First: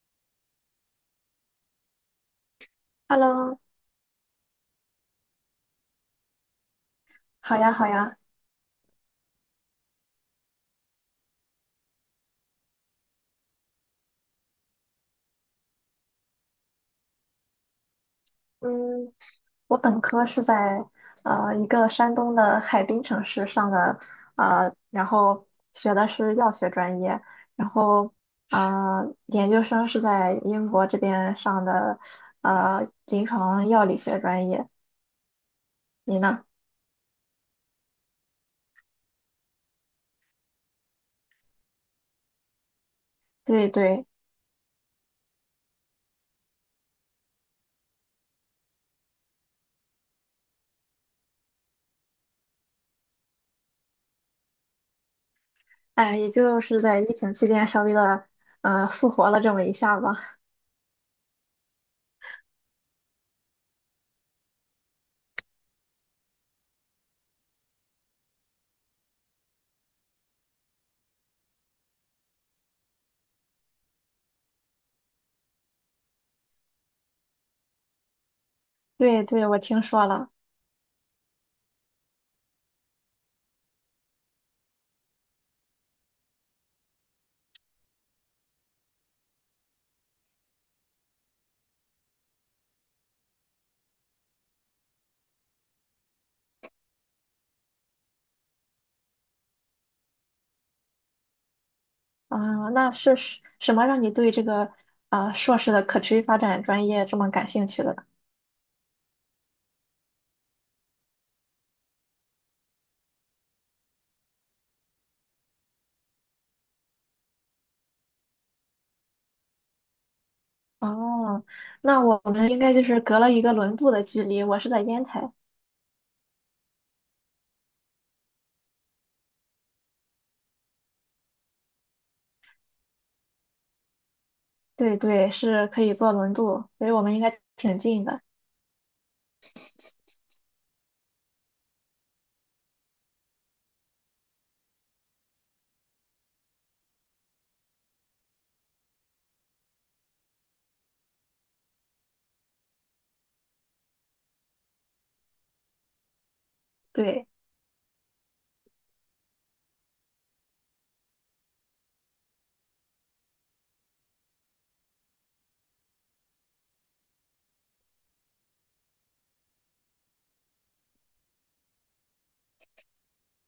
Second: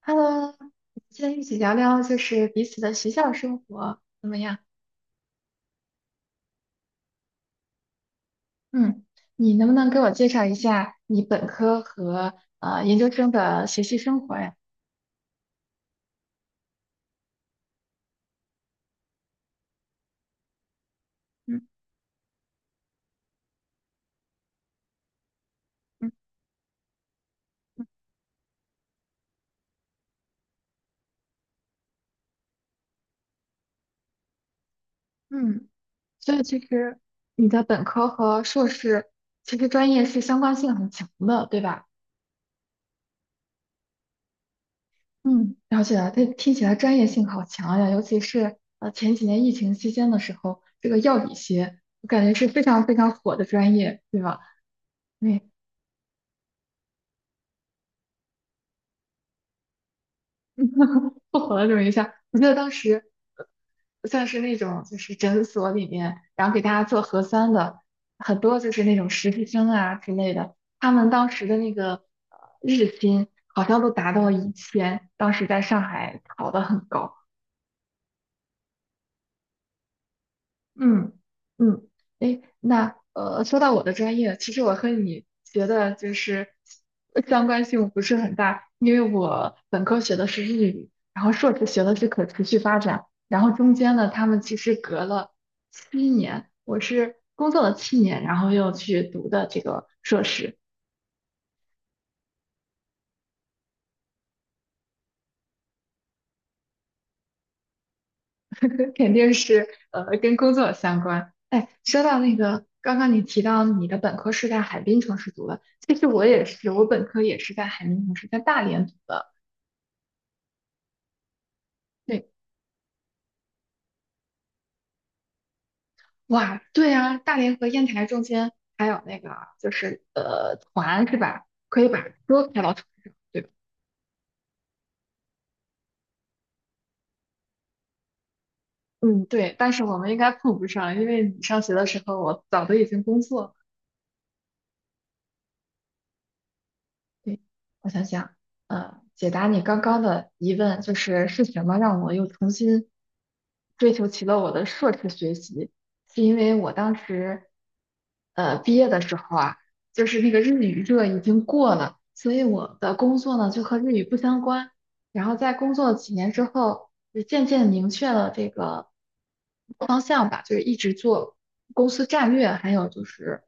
Hello，今天一起聊聊就是彼此的学校生 Hello，活怎么样？好呀，好呀。嗯，你能不能给我介绍一下你本科和研究生的学习生活呀？嗯，我本科是在嗯一个山东的海滨城市上的。然后学的嗯，是药学专业，然后研究生是在英国这边上的，呃临床药理学专业。嗯，你所以呢？其实你的本科和硕士其实专业是相关性很强的，对吧？对对。嗯，了解了，这听起来专业性好强呀，尤其是前几年疫情期间的时候，这个药理学我感觉是非常非常火的专业，对吧？哎，也就是在疫情期间稍微的复活了这么一下吧。不火了这么一下，我记得当时像是那种就是诊所里面，然后给大家做核酸的，很多就是那种实习生啊之类的，他们当时的那个日薪好像都达到了1000，当时在上海考得很高。对对，我听说了。嗯嗯，哎，那，说到我的专业，其实我和你学的就是相关性不是很大，因为我本科学的是日语，然后硕士学的是可持续发展，然后中间呢，他们其实隔了七年，我是工作了七年，然后又去读的这个硕士，啊，那是什么让你对这个啊、硕士的可持续发展专业这么感兴趣的？肯定是跟工作相关。哎，说到那个，刚刚你提到你的本科是在海滨城市读的，其实我也是，我本科也是在海滨城市，在大连读的。哦，那我对，们应该就是隔了一个轮渡的距离，我是在烟台。哇，对啊，大连和烟台中间还有那个就是团是吧？可以把车开到船上，对吧？对对，是可以坐轮渡，所以我们应该挺近的。嗯，对，但是我们应该碰不上，因为你上学的时候我早都已经工作了。对，我想想，解答你刚刚的疑问，就是是什么让我又重新追求起了我的硕士学习？是因为我当对。时，毕业的时候啊，就是那个日语热已经过了，所以我的工作呢就和日语不相关。然后在工作几年之后，就渐渐明确了这个方向吧，就是一直做公司战略，还有就是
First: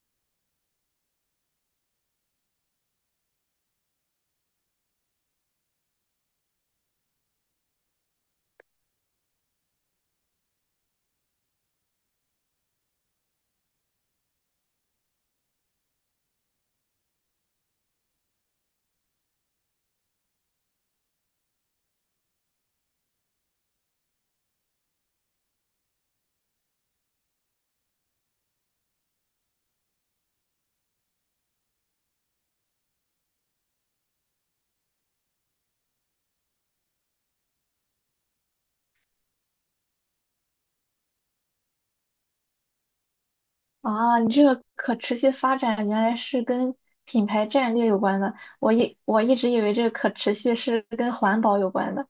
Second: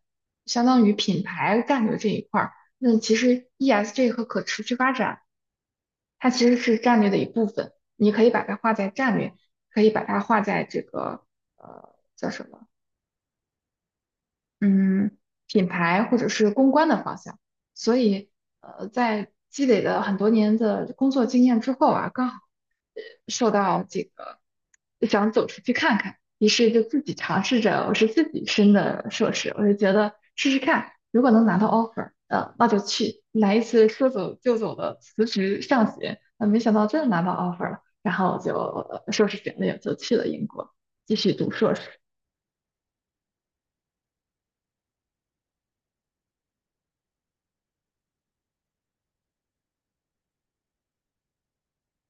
相当于品牌战略这一块儿。那其实 ESG 和可持续发展，它其实是战略的一部分。你可以把它画在战略，可以把它画在这个叫什么嗯，品牌或者是公关的方向。所以，在积累了很多年的工作经验之后啊，刚好呃受到这个想走出去看看，于是就自己尝试着，我是自己申的硕士，我就觉得试试看，如果能拿到 offer，那就去来一次说走就走的辞职上学。没想到真的拿到 offer 了，然后就硕士简历就去了英国继续读硕士。啊，你这个可持续发展原来是跟品牌战略有关的，我一直以为这个可持续是跟环保有关的。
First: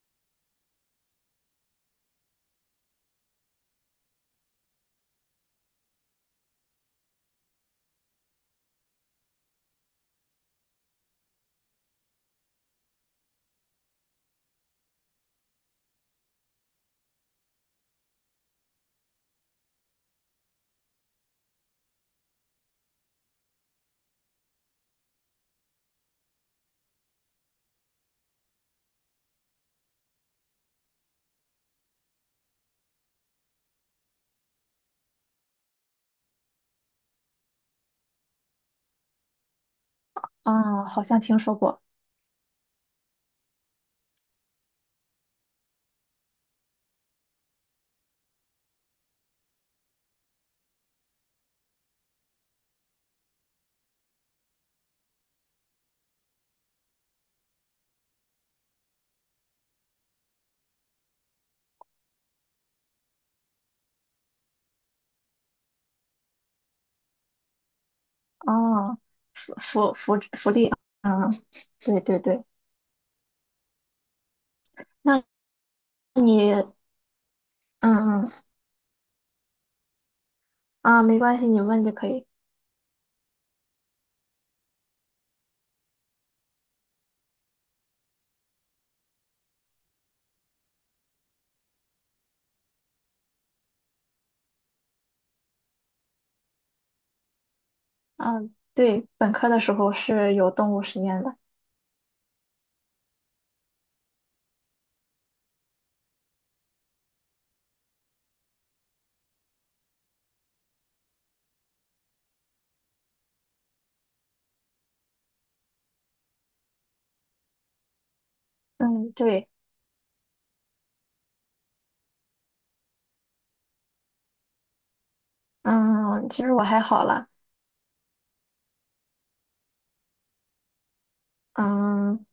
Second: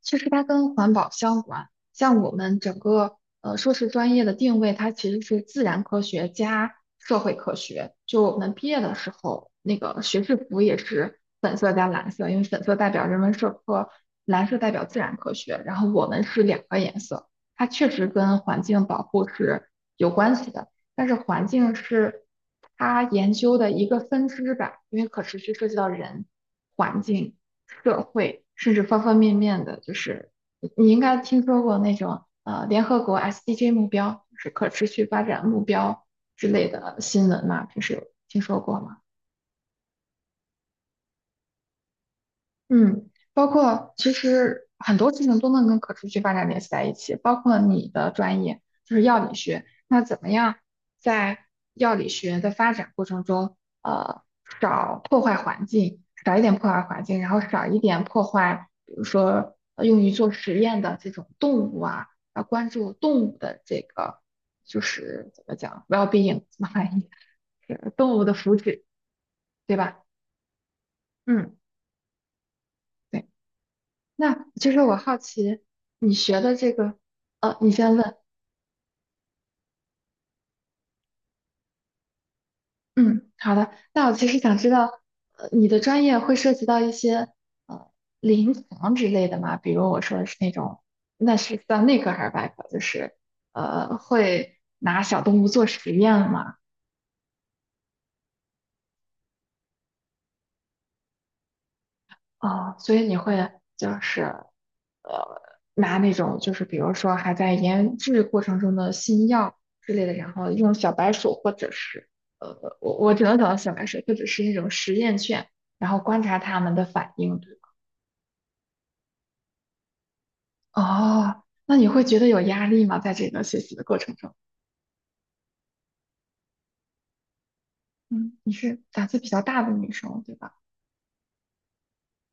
其实它跟环保相关，像我们整个硕士专业的定位，它其实是自然科学加社会科学。就我们毕业的时候，那个学士服也是粉色加蓝色，因为粉色代表人文社科，蓝色代表自然科学。然后我们是两个颜色，它确实跟环境保护是有关系的，但是环境是它研究的一个分支吧，因为可持续涉及到人、环境。社会，甚至方方面面的，就是你应该听说过那种联合国 SDG 目标，就是可持续发展目标之类的新闻嘛，平时有听说过吗？啊，好像听说过。嗯，包括其实很多事情都能跟可持续发展联系在一起，包括你的专业就是药理学，那怎么样在药理学的发展过程中，呃，少破坏环境，少一点破坏环境，然后少一点破坏，比如说用于做实验的这种动物啊，要关注动物的这个就是怎么讲 well-being 怎么翻译，是动物的福祉，啊，福对福吧？福福利，啊，嗯。对对对。对。那就是我好那。奇你学你的这嗯个，你先问，嗯啊，没关系，你问就可以。嗯，好的。那我其实想知道，你的专业会涉及到一些呃临床之类的吗？比如我说的是那种，那是算内科还是外科？就是会拿小动物做实验吗？嗯，对，本科的时候是有动物实验的。哦，所以你会就是呃，拿那种就是比如说还在研制过程中的新药之类的，然后用小白鼠或者是我只能想到小白鼠或者是那种实验犬，然后观察它们的反应，对吧？嗯，对。哦，那你会觉得有压力吗？在这个学习的过程中，嗯，其实我还好了。嗯，你是胆子比较大的女生，对吧？嗯，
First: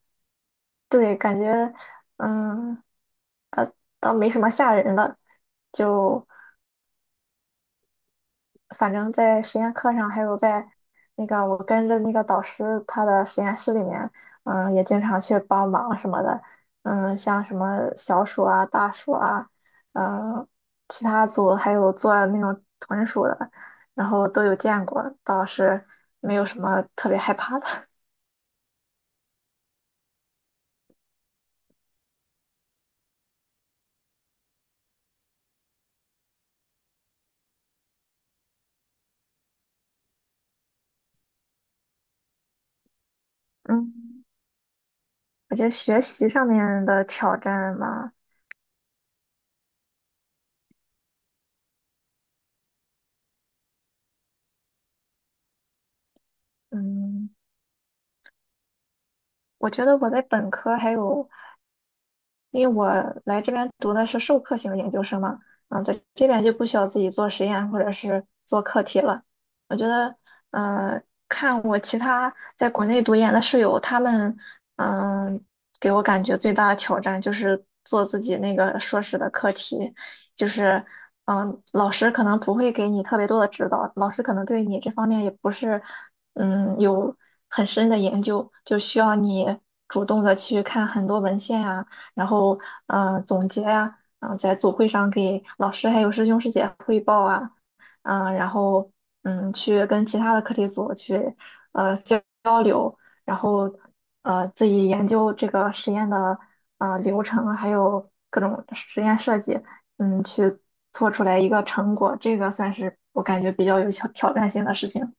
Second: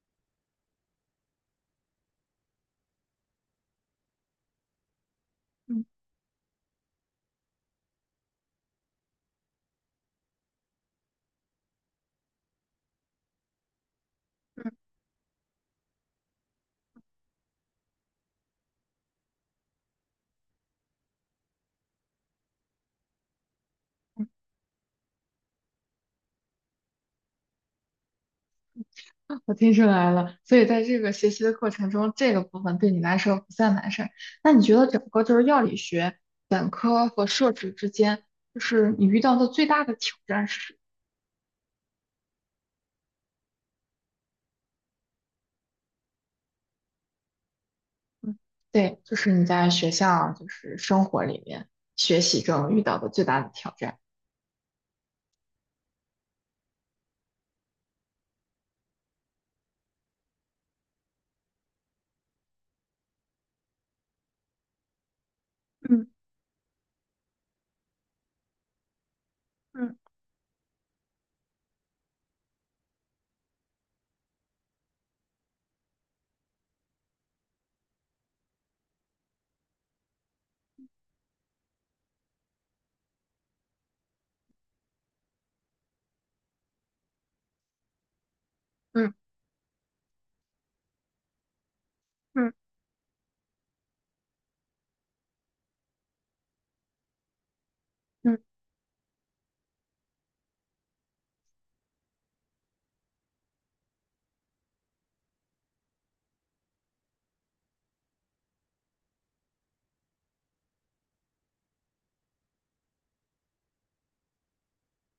对，感觉嗯倒没什么吓人的。嗯，就反正在实验课上，还有在那个我跟着那个导师他的实验室里面，嗯，也经常去帮忙什么的。嗯，像什么小鼠啊、大暑啊，嗯，其他组还有做那种豚鼠的，然后都有见过，倒是没有什么特别害怕的。我听出来了，所以在这个学习的过程中，这个部分对你来说不算难事儿。那你觉得整个就是药理学本科和硕士之间，就是你遇到的最大的挑战是什么？ 嗯，我觉得学习上面的挑战嘛，对，就是你在学校就是生活里面学习中遇到的最大的挑战。嗯，我觉得我在本科还有因为我来这边读的是授课型研究生嘛，嗯，在这边就不需要自己做实验或者是做课题了。我觉得，呃，看我其他在国内读研的室友，他们，嗯、给我感觉最大的挑战就是做自己那个硕士的课题。就是，嗯、老师可能不会给你特别多的指导，老师可能对你这方面也不是，嗯，有很深的研究，就需嗯要你主动的去看很多文献啊。然嗯后总结啊，嗯、在组会上给老师还有师兄师姐汇报啊，嗯、嗯。然后嗯去跟其他的课题组去交流，然后呃自己研究这个实验的呃流程，还有各种实验设计，嗯去做出来一个成果，这个算是我感觉比较有挑战性的事情。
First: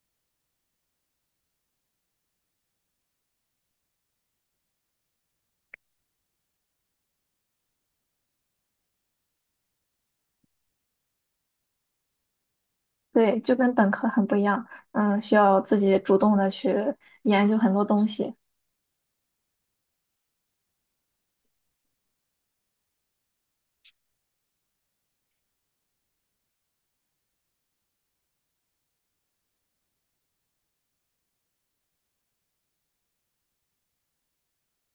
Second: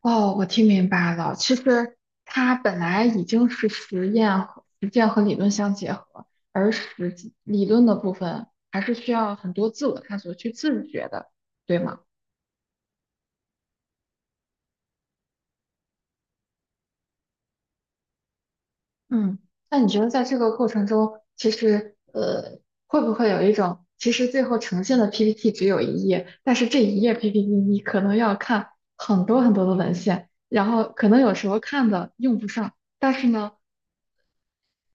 哦，我听明白了。其实它本来已经是实验和实践和理论相结合，而实际理论的部分还是需要很多自我探索去自觉的，对吗？对，就跟本科很不一样，嗯，需要自己主动的去研究很多东西。嗯，那你觉得在这个过程中，其实会不会有一种，其实最后呈现的 PPT 只有一页，但是这一页 PPT 你可能要看很多很多的文献，然后可能有时候看的用不上。但是呢，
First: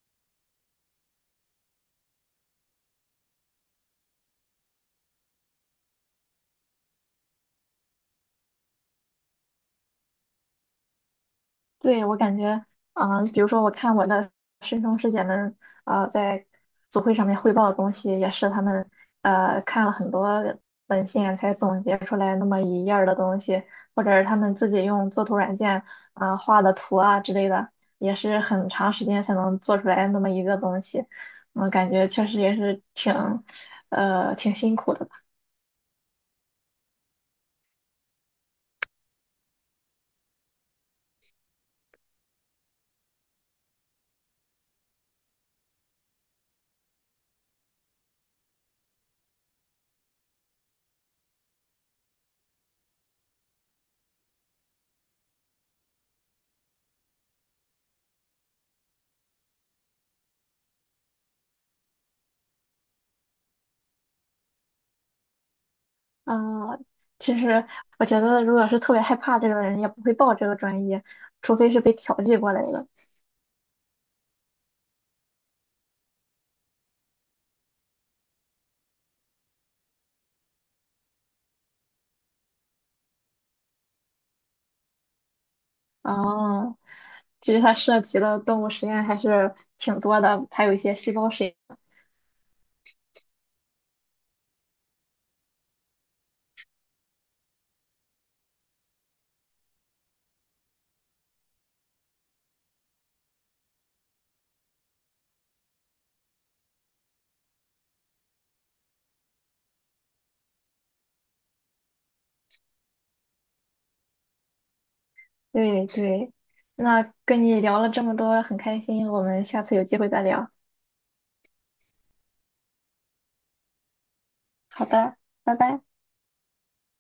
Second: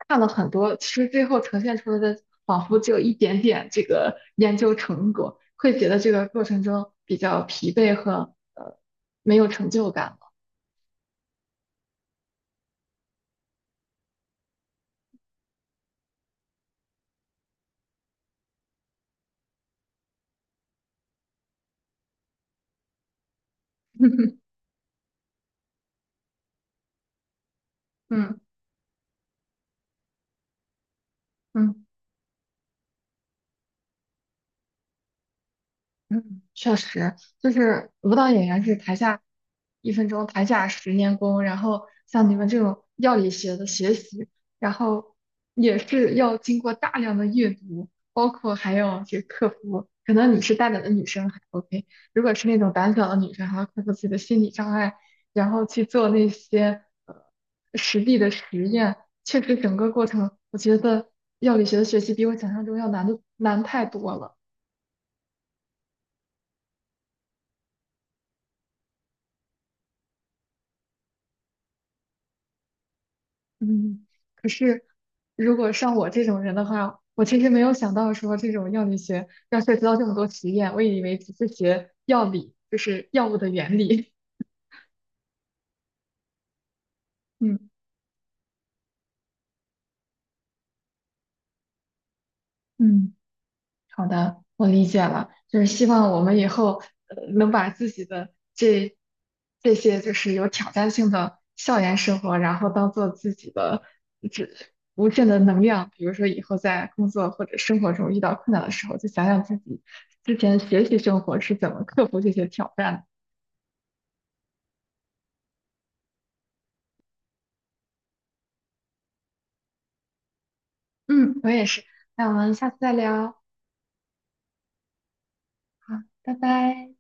看了很多，其实最后呈现出来的仿佛只有一点点这个研究成果，会觉得这个过程中比较疲惫和没有成就感了。对，我感觉，嗯、比如说我看我的师兄师姐们，呃，在组会上面汇报的东西，也是他们看了很多文献才总结出来那么一页儿的东西，或者是他们自己用作图软件啊、呃画的图啊之类的，也嗯是很长时间才能做出来那么一个东西。我嗯。感觉确实也是挺，呃，挺辛苦的。嗯，确实，就是舞蹈演员是台下一分钟，台下十年功。然后像你们这种药理学的学习，然后也是要经过大量的阅读，包括还要去克服。可能你是大胆的女生还 OK，如果是那种胆小的女生，还要克服自己的心理障碍，然后去做那些实地的实验。确实，整个过程我觉得药理学的学习比我想象中要难的难太多了。嗯，其实我觉得，如果是特别害怕这个的人，也不会报这个专业，除非是被调剂过来的。嗯，可是如果像我这种人的话，我其实没有想到说这种药理学要涉及到这么多实验，我以为只是学药理，就是药物的原理。哦，其实嗯它涉及的动物实验还是挺多的，还有一些细胞实验。嗯。好的，我理解了，就是希望我们以后能把自己的这这些就是有挑战性的校园生活，然后当做自己的这无限的能量。比如说以后在工作或者生活中遇到困难的时候，就想想自己之前学习生活是怎么克服这些挑战的。对对，那跟你聊了这么多，很开心，我们下次有机会再聊。嗯，我也是，那我们下次再聊，好，好的，拜拜。拜拜。